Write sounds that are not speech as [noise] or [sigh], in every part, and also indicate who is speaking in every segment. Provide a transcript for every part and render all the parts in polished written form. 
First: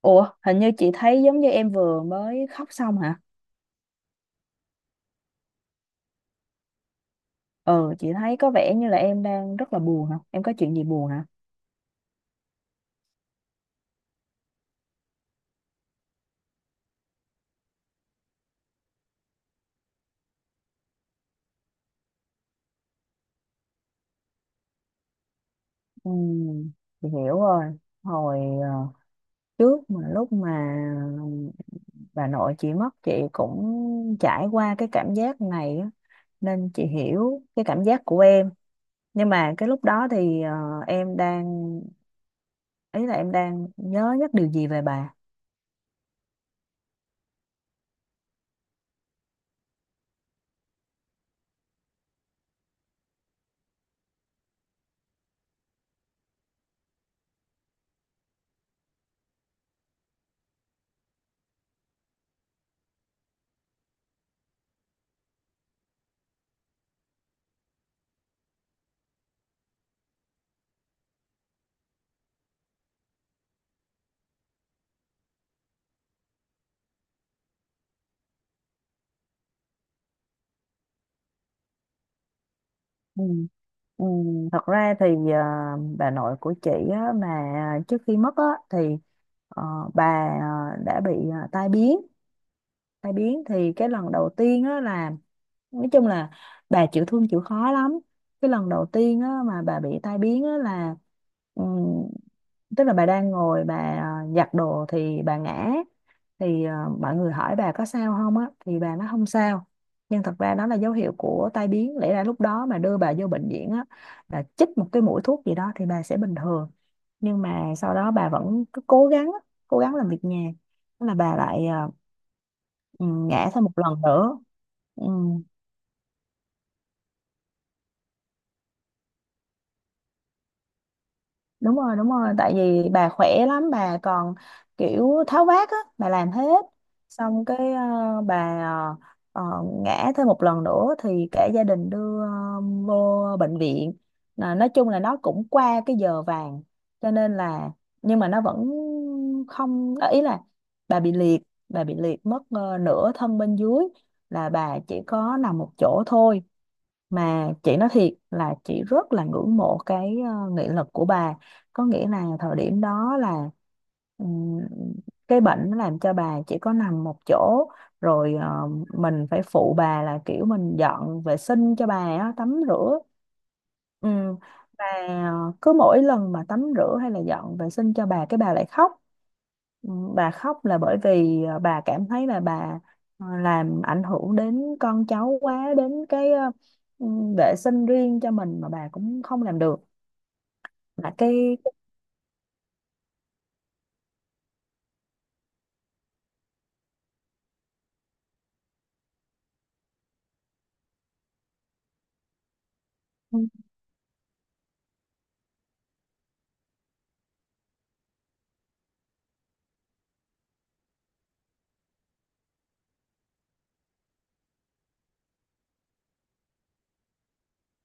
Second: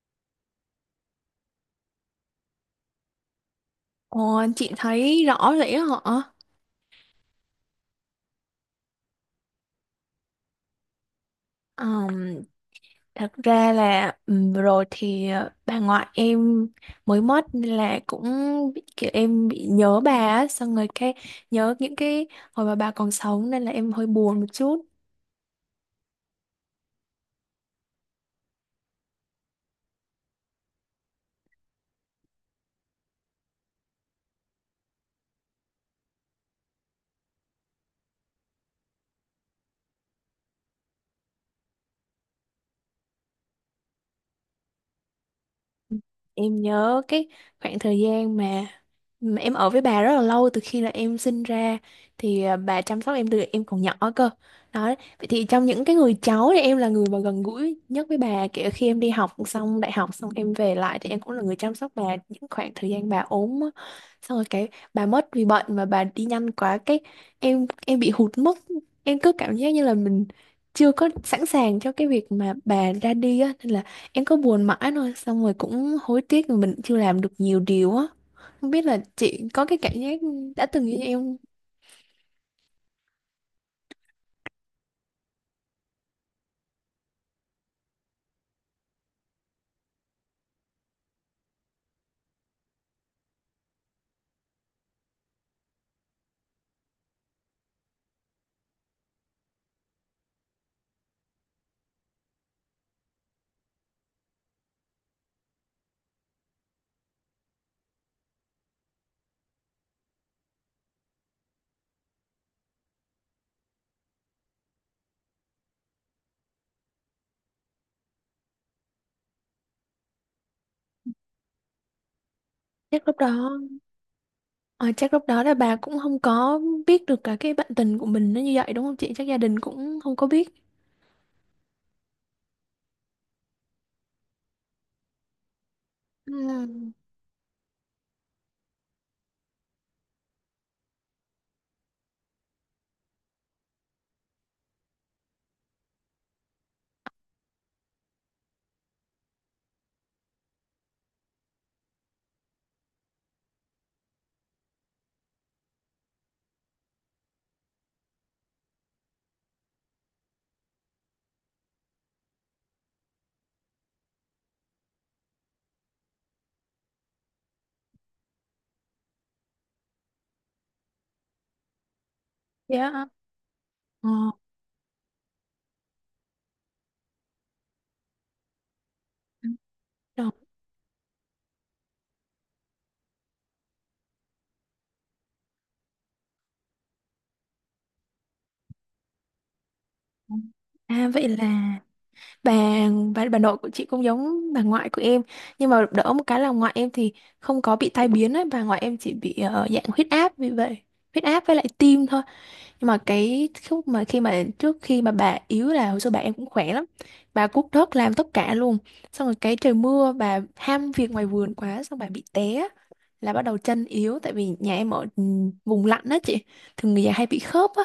Speaker 1: Ủa, hình như chị thấy giống như em vừa mới khóc xong hả?
Speaker 2: Ồ, chị thấy rõ rỉ họ.
Speaker 1: Ừ, chị thấy có vẻ như là em đang rất là buồn hả? Em có chuyện gì buồn hả?
Speaker 2: Ờm, Thật ra là vừa rồi thì bà ngoại em mới mất nên là cũng kiểu em bị nhớ bà á, xong rồi cái nhớ những cái hồi mà bà còn sống nên là em hơi buồn một chút.
Speaker 1: Ừ, chị hiểu rồi. Hồi trước mà lúc mà bà nội chị mất, chị cũng trải qua cái cảm giác này á, nên chị hiểu cái cảm giác của em. Nhưng mà cái lúc đó thì em đang ý là em đang nhớ nhất điều gì về bà?
Speaker 2: Em nhớ cái khoảng thời gian mà em ở với bà rất là lâu, từ khi là em sinh ra thì bà chăm sóc em từ em còn nhỏ cơ. Đó, vậy thì trong những cái người cháu thì em là người mà gần gũi nhất với bà, kể cả khi em đi học xong đại học xong em về lại thì em cũng là người chăm sóc bà những khoảng thời gian bà ốm á. Xong rồi cái bà mất vì bệnh mà bà đi nhanh quá, cái em bị hụt mất, em cứ cảm giác như là mình chưa có sẵn sàng cho cái việc mà bà ra đi á, nên là em cứ buồn mãi thôi, xong rồi cũng hối tiếc vì mình chưa làm được nhiều điều á. Không biết là chị có cái cảm giác đã từng như em không?
Speaker 1: Ừ. Ừ, thật ra thì ờ, bà nội của chị á, mà trước khi mất á, thì ờ, bà đã bị tai biến. Tai biến thì cái lần đầu tiên á, là nói chung là bà chịu thương chịu khó lắm. Cái lần đầu tiên á, mà bà bị tai biến á, là ừm, tức là bà đang ngồi bà giặt đồ thì bà ngã, thì mọi người hỏi bà có sao không á thì bà nói không sao. Nhưng thật ra đó là dấu hiệu của tai biến, lẽ ra lúc đó mà đưa bà vô bệnh viện á là chích một cái mũi thuốc gì đó thì bà sẽ bình thường. Nhưng mà sau đó bà vẫn cứ cố gắng á, cố gắng làm việc nhà. Thế là bà lại
Speaker 2: chắc lúc đó,
Speaker 1: ngã thêm một lần nữa.
Speaker 2: ờ,
Speaker 1: Ừ.
Speaker 2: chắc lúc đó là bà cũng không có biết được cả cái bạn tình của mình nó như vậy, đúng không chị? Chắc gia đình cũng không có biết.
Speaker 1: Đúng rồi, đúng rồi, tại vì bà khỏe lắm, bà còn kiểu tháo vát á, bà làm hết.
Speaker 2: Ừ.
Speaker 1: Xong cái bà ngã thêm một lần nữa thì cả gia đình đưa vô bệnh viện, là nói chung là nó cũng qua cái giờ vàng cho nên là, nhưng mà nó vẫn không ý là bà bị liệt bà bị liệt mất nửa thân bên dưới, là bà chỉ có nằm một chỗ thôi. Mà chị nói thiệt là chị rất là ngưỡng mộ cái nghị lực của bà. Có nghĩa là thời điểm đó là ừm, cái bệnh nó làm cho bà chỉ có nằm một chỗ rồi. Ờ, mình phải phụ bà là kiểu mình dọn vệ sinh cho bà á, tắm rửa.
Speaker 2: Dạ.
Speaker 1: Ừ.
Speaker 2: Ờ.
Speaker 1: Và cứ mỗi lần mà tắm rửa hay là dọn vệ sinh cho bà cái bà lại khóc. Ừ,
Speaker 2: Rồi.
Speaker 1: bà khóc là bởi vì bà cảm thấy là bà làm ảnh hưởng đến con cháu quá, đến cái ừ, vệ sinh riêng cho mình mà bà cũng không làm được,
Speaker 2: À,
Speaker 1: là
Speaker 2: vậy
Speaker 1: cái.
Speaker 2: là bà, bà nội của chị cũng giống bà ngoại của em, nhưng mà đỡ một cái là ngoại em thì không có bị tai biến ấy. Bà ngoại em chỉ bị dạng huyết áp. Vì vậy huyết áp với lại tim thôi. Nhưng mà
Speaker 1: Ừ.
Speaker 2: cái lúc mà khi mà trước khi mà bà yếu là hồi xưa bà em cũng khỏe lắm. Bà cuốc đất làm tất cả luôn, xong rồi cái trời mưa bà ham việc ngoài vườn quá xong bà bị té là bắt đầu chân yếu, tại vì nhà em ở vùng lạnh đó chị, thường người già hay bị khớp á.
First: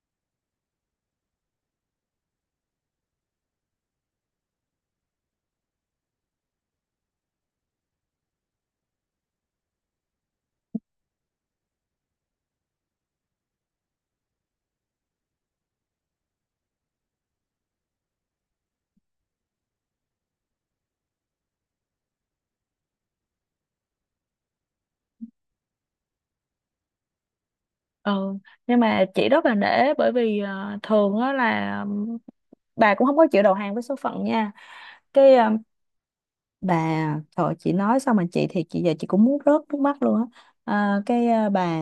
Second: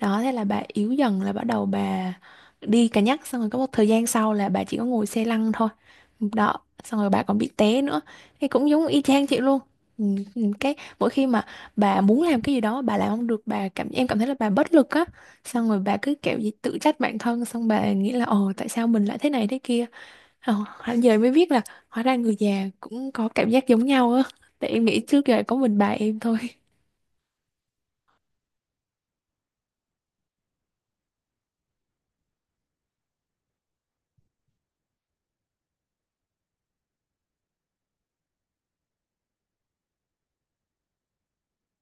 Speaker 2: Đó, thế là bà yếu dần, là bắt đầu bà đi cà nhắc, xong rồi có một thời gian sau là bà chỉ có ngồi xe lăn thôi. Đó, xong rồi bà còn bị té nữa. Thì cũng giống y chang chị luôn. Ừ, ừ. Cái mỗi khi mà bà muốn làm cái gì đó bà làm không được, bà cảm em cảm thấy là bà bất lực á, xong rồi bà cứ kiểu gì tự trách bản thân, xong bà nghĩ là ồ tại sao mình lại thế này thế kia. Ồ, hẳn giờ mới biết là hóa ra người già cũng có cảm giác giống nhau á, tại em nghĩ trước giờ có mình bà em thôi.
Speaker 1: Ừ. Nhưng mà chị rất là nể, bởi vì thường á là bà cũng không có chịu đầu hàng với số phận nha. Cái bà, thôi chị nói xong mà chị thì chị giờ chị cũng muốn rớt nước mắt luôn á. Cái bà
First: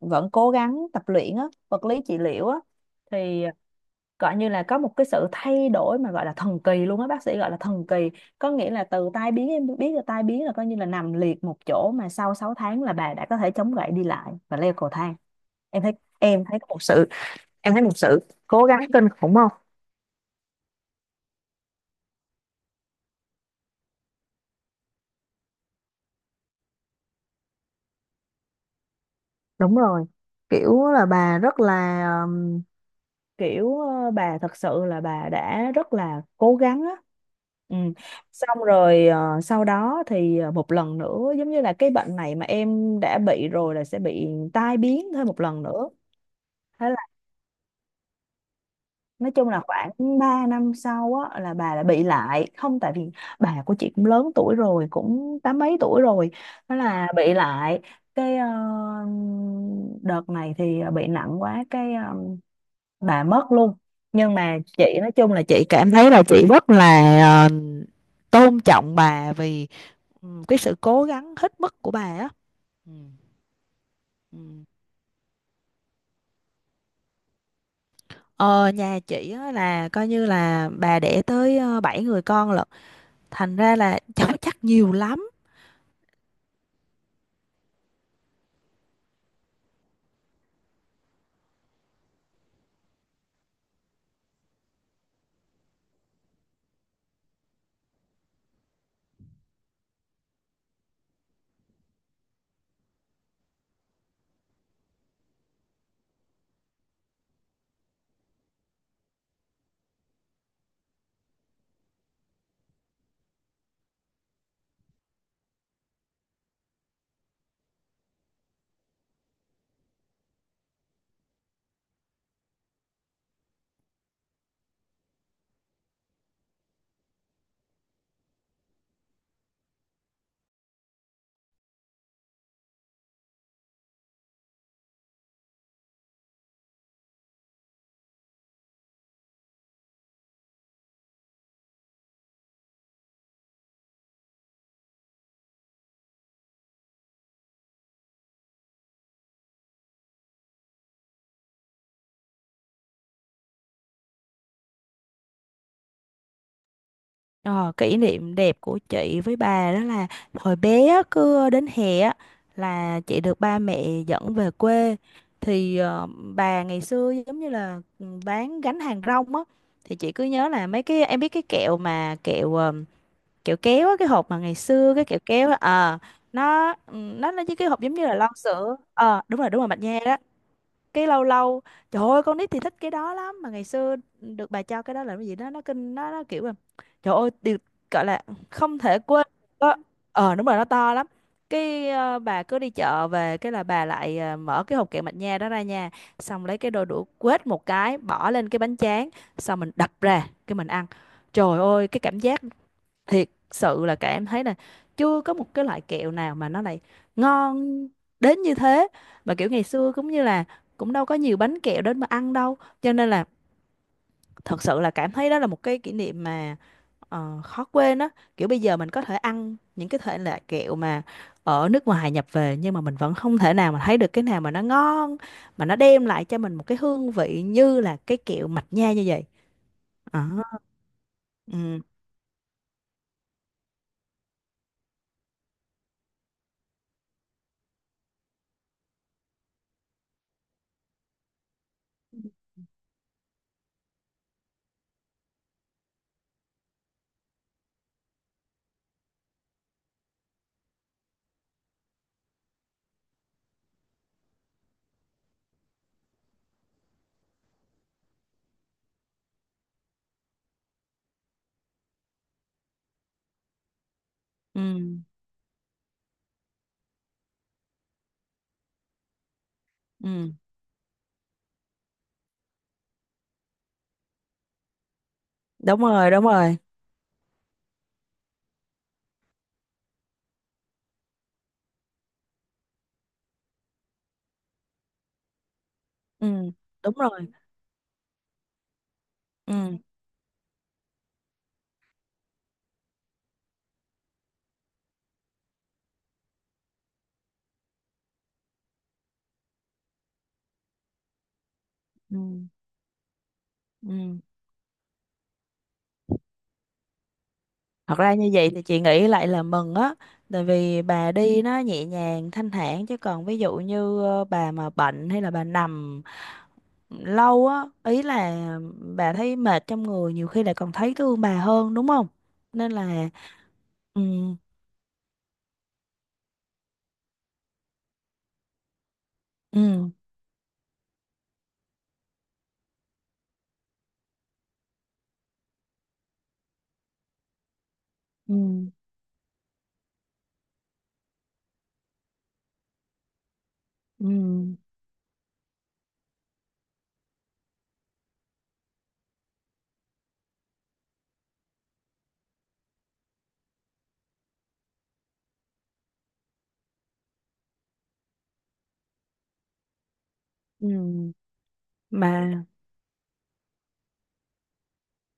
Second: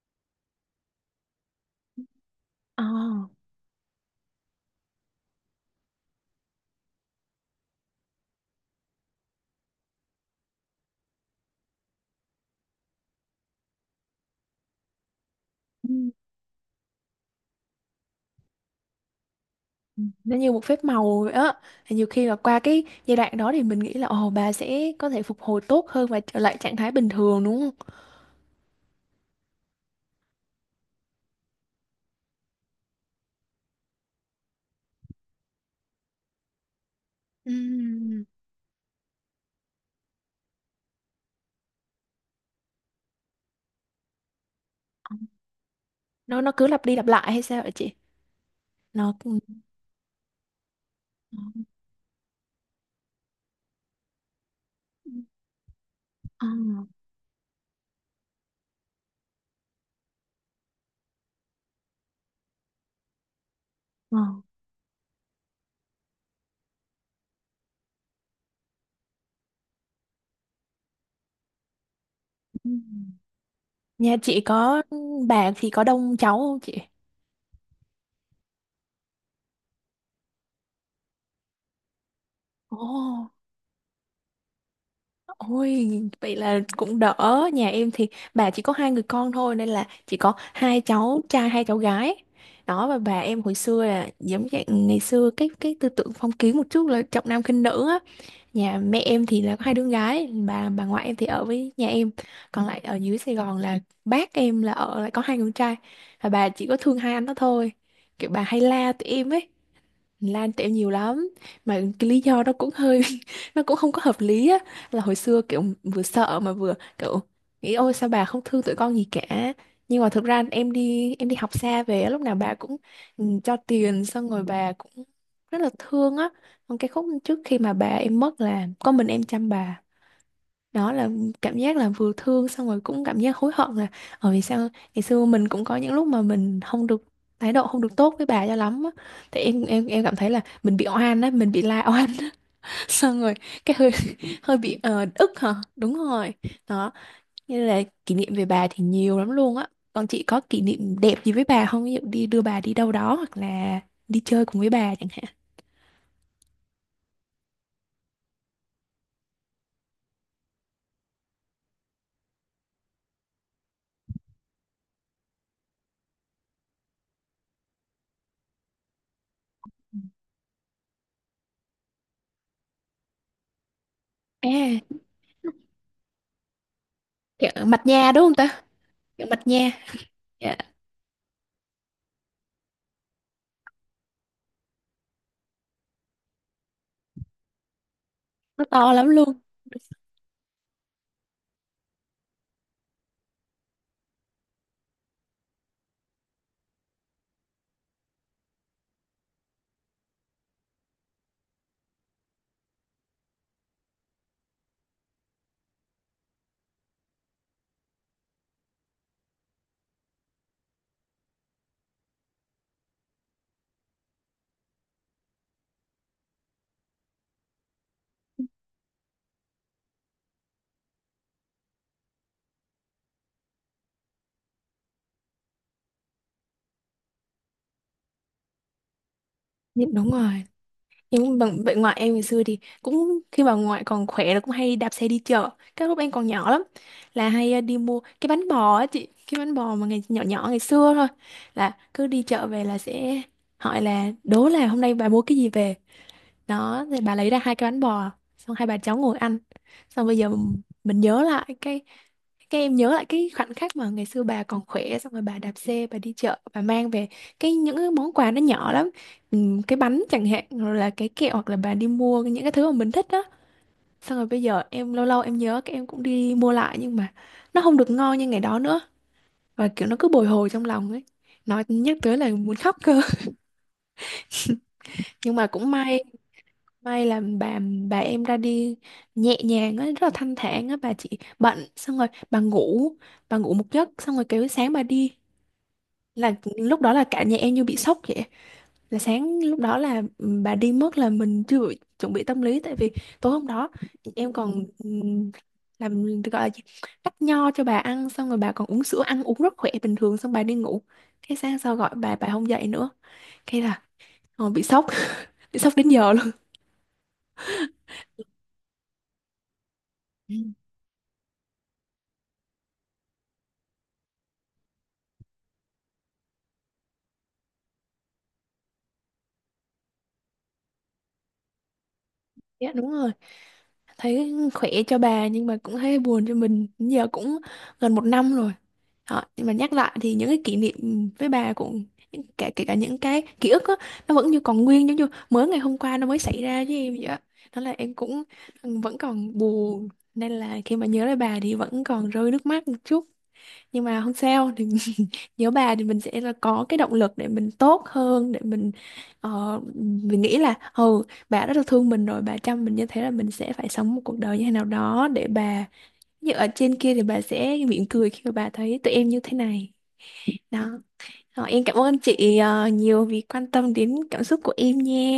Speaker 1: vẫn cố gắng tập luyện á, vật lý trị liệu á,
Speaker 2: Ờ.
Speaker 1: thì gọi như là có một cái sự thay đổi mà gọi là thần kỳ luôn á, bác sĩ gọi là thần kỳ. Có nghĩa là từ tai biến, em biết là tai biến là coi như là nằm liệt một chỗ, mà sau 6 tháng là bà đã có thể chống gậy đi lại và leo cầu thang. em thấy em thấy có một sự Em thấy một sự cố gắng kinh khủng không?
Speaker 2: Nó như một phép màu vậy á. Thì nhiều khi là qua cái giai đoạn đó thì mình nghĩ là ồ bà sẽ có thể phục hồi tốt hơn và trở lại trạng thái bình thường, đúng không?
Speaker 1: Đúng rồi, kiểu là bà rất là, kiểu bà thật sự là bà đã rất là cố gắng á. Ừ.
Speaker 2: Ừm,
Speaker 1: Xong rồi sau đó thì một lần nữa, giống như là cái bệnh này mà em đã bị rồi là sẽ bị tai biến thêm một lần nữa.
Speaker 2: nó cứ lặp
Speaker 1: Thế
Speaker 2: đi
Speaker 1: là
Speaker 2: lặp lại hay sao vậy chị? nó
Speaker 1: nói chung
Speaker 2: cũng-
Speaker 1: là khoảng 3 năm sau á là bà lại bị lại không, tại vì bà của chị cũng lớn tuổi rồi, cũng tám mấy tuổi rồi.
Speaker 2: ờ,
Speaker 1: Thế là bị lại, cái đợt này thì bị nặng quá, cái bà mất luôn.
Speaker 2: Ờ.
Speaker 1: Nhưng mà chị nói chung là chị cảm thấy là chị rất là ờ, tôn trọng bà vì cái sự cố gắng hết mức của bà á. Ừ.
Speaker 2: Ừm. Nhà chị
Speaker 1: Ừ.
Speaker 2: có bà thì có đông cháu không chị?
Speaker 1: Ờ, nhà chị á, là coi như là bà đẻ tới bảy người con lận,
Speaker 2: Ồ.
Speaker 1: thành ra là [laughs] cháu chắc nhiều lắm.
Speaker 2: Ôi, vậy là cũng đỡ. Nhà em thì bà chỉ có hai người con thôi, nên là chỉ có hai cháu trai hai cháu gái. Đó, và bà em hồi xưa là giống dạng ngày xưa, cái tư tưởng phong kiến một chút là trọng nam khinh nữ á. Nhà mẹ em thì là có hai đứa gái, bà ngoại em thì ở với nhà em. Còn lại ở dưới Sài Gòn là bác em là ở lại có hai người con trai. Và bà chỉ có thương hai anh đó thôi. Kiểu bà hay la tụi em ấy. Lan tẹo nhiều lắm, mà cái lý do đó cũng hơi [laughs] nó cũng không có hợp lý á, là hồi xưa kiểu vừa sợ mà vừa kiểu nghĩ ôi sao bà không thương tụi con gì cả. Nhưng mà thực ra em đi học xa về á, lúc nào bà cũng cho tiền, xong rồi bà cũng rất là thương á. Còn cái khúc trước khi mà bà em mất là có mình em chăm bà. Đó là cảm giác là vừa thương, xong rồi cũng cảm giác hối hận là ở vì sao ngày xưa mình cũng có những lúc mà mình không được, thái độ không được tốt với bà cho lắm á. Thì em cảm thấy là mình bị oan á, mình bị la oan. [laughs] Xong rồi cái hơi hơi bị ờ, ức, hả, đúng rồi. Đó, như là kỷ niệm về bà thì nhiều lắm luôn á. Còn chị có kỷ niệm đẹp gì với bà không, ví dụ đi đưa bà đi đâu đó hoặc là đi chơi cùng với bà chẳng hạn?
Speaker 1: Ờ, kỷ niệm đẹp của chị với bà đó là hồi bé á, cứ đến hè á, là chị được ba mẹ dẫn về quê. Thì bà ngày xưa giống như là bán gánh hàng rong á. Thì chị cứ nhớ là mấy cái, em biết cái kẹo mà kẹo kéo á, cái hộp mà ngày
Speaker 2: à
Speaker 1: xưa cái kẹo kéo á, nó nó là
Speaker 2: Kiểu
Speaker 1: cái
Speaker 2: mặt
Speaker 1: hộp giống như
Speaker 2: nha
Speaker 1: là
Speaker 2: đúng
Speaker 1: lon
Speaker 2: không ta?
Speaker 1: sữa
Speaker 2: Kiểu mặt
Speaker 1: đúng rồi, đúng rồi,
Speaker 2: nha.
Speaker 1: mạch nha đó.
Speaker 2: Dạ.
Speaker 1: Cái lâu lâu, trời ơi, con nít thì thích cái đó lắm, mà ngày xưa được bà cho cái đó là cái gì đó nó kinh, nó kiểu là trời ơi, điều gọi là
Speaker 2: Nó
Speaker 1: không
Speaker 2: to
Speaker 1: thể
Speaker 2: lắm
Speaker 1: quên
Speaker 2: luôn.
Speaker 1: đó. Đúng rồi, nó to lắm. Cái bà cứ đi chợ về cái là bà lại mở cái hộp kẹo mạch nha đó ra nha, xong lấy cái đôi đũa quết một cái bỏ lên cái bánh tráng, xong mình đập ra cái mình ăn. Trời ơi, cái cảm giác thiệt sự là, cả em thấy là chưa có một cái loại kẹo nào mà nó lại ngon đến như thế. Mà kiểu ngày xưa cũng như là cũng đâu có nhiều bánh kẹo đến mà ăn đâu, cho nên là thật sự là cảm thấy đó là một cái kỷ niệm mà khó quên á. Kiểu bây giờ mình có thể ăn những cái thể loại kẹo mà ở nước ngoài nhập về nhưng mà mình vẫn không thể nào mà thấy được cái nào mà nó ngon, mà nó đem lại cho mình một cái hương vị như là cái kẹo mạch nha như vậy.
Speaker 2: Đúng, đúng
Speaker 1: Ờ,
Speaker 2: rồi. Nhưng bằng vậy,
Speaker 1: ừ,
Speaker 2: ngoại em ngày xưa thì cũng khi bà ngoại còn khỏe là cũng hay đạp xe đi chợ. Cái lúc em còn nhỏ lắm là hay đi mua cái bánh bò á chị, cái bánh bò mà ngày nhỏ nhỏ ngày xưa thôi. Là cứ đi chợ về là sẽ hỏi là đố là hôm nay bà mua cái gì về, đó thì bà lấy ra hai cái bánh bò, xong hai bà cháu ngồi ăn. Xong bây giờ m- mình nhớ lại cái em nhớ lại cái khoảnh khắc mà ngày xưa bà còn khỏe, xong rồi bà đạp xe bà đi chợ bà mang về cái những cái món quà nó nhỏ lắm. Cái bánh chẳng hạn, rồi là cái kẹo, hoặc là bà đi mua những cái thứ mà mình thích đó. Xong rồi bây giờ em
Speaker 1: ừ,
Speaker 2: lâu lâu em nhớ cái em cũng đi mua lại nhưng mà nó không được ngon như ngày đó nữa, và kiểu nó cứ bồi
Speaker 1: ừ.
Speaker 2: hồi trong lòng ấy. Nói nhắc tới là muốn khóc cơ. [laughs] Nhưng mà cũng
Speaker 1: Đúng
Speaker 2: may.
Speaker 1: rồi, đúng rồi,
Speaker 2: May là bà em ra đi nhẹ nhàng á, rất là thanh thản á. Bà chỉ bận xong rồi bà ngủ một giấc xong rồi kêu sáng bà đi.
Speaker 1: ừ,
Speaker 2: Là lúc đó
Speaker 1: đúng
Speaker 2: là cả
Speaker 1: rồi,
Speaker 2: nhà em như bị sốc vậy. Là sáng lúc đó
Speaker 1: ừ,
Speaker 2: là bà đi mất, là mình chưa chuẩn bị tâm lý, tại vì tối hôm đó em còn làm gọi là gì? Cắt nho cho bà ăn, xong rồi bà còn uống sữa ăn uống rất khỏe bình thường, xong bà đi ngủ. Cái sáng sau gọi bà
Speaker 1: ừ,
Speaker 2: bà không dậy nữa. Cái là
Speaker 1: ừ,
Speaker 2: bị sốc, [laughs] bị sốc đến giờ
Speaker 1: thật ra như vậy thì chị nghĩ lại là mừng á, tại
Speaker 2: luôn.
Speaker 1: vì bà đi nó nhẹ nhàng thanh thản. Chứ còn ví dụ như bà mà bệnh hay là bà nằm lâu á, ý là bà thấy mệt trong người, nhiều khi lại còn thấy thương bà hơn đúng không,
Speaker 2: Dạ,
Speaker 1: nên
Speaker 2: đúng
Speaker 1: là
Speaker 2: rồi.
Speaker 1: ừ,
Speaker 2: Thấy khỏe cho bà nhưng mà cũng thấy buồn cho mình. Giờ cũng gần một năm rồi. Đó, nhưng mà nhắc
Speaker 1: ừ,
Speaker 2: lại thì những cái kỷ niệm với bà cũng kể kể cả những cái ký ức á, nó vẫn như còn nguyên giống như mới ngày hôm qua nó mới xảy ra với em vậy á. Đó là em cũng
Speaker 1: ừ,
Speaker 2: vẫn còn buồn, nên là khi mà nhớ lại bà thì vẫn còn rơi nước mắt một chút, nhưng mà
Speaker 1: ừ,
Speaker 2: không sao thì. [laughs] Nhớ bà thì mình sẽ là có cái động lực để mình tốt hơn, để mình ờ, mình nghĩ là bà rất là thương mình, rồi bà chăm mình như thế, là mình sẽ phải sống một cuộc đời như thế nào đó để bà như ở trên kia thì bà sẽ mỉm cười khi mà bà thấy tụi em như thế này đó.
Speaker 1: ừ
Speaker 2: Ờ, em cảm ơn chị
Speaker 1: mà.
Speaker 2: nhiều vì quan tâm đến cảm xúc của em nha.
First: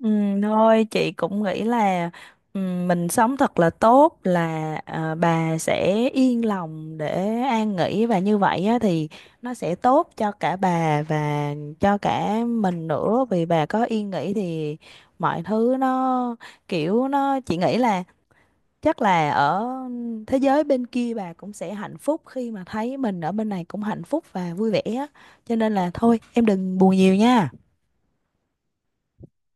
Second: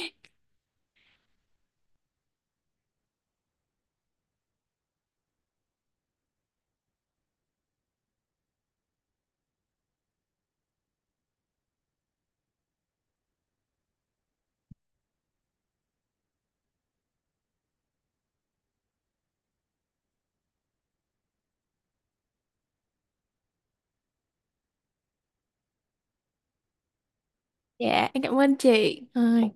Speaker 1: Ừ, thôi chị cũng nghĩ là, ừ, mình sống thật là tốt là bà sẽ yên lòng để an nghỉ và như vậy á, thì nó sẽ tốt cho cả bà và cho cả mình nữa. Vì bà có yên nghỉ thì mọi thứ nó, kiểu nó, chị nghĩ là chắc là ở thế giới bên kia bà cũng sẽ hạnh phúc khi mà thấy mình ở bên này cũng hạnh phúc và vui vẻ á. Cho nên là thôi em đừng buồn nhiều nha.
Speaker 2: [laughs] Dạ, em cảm ơn chị. Rồi.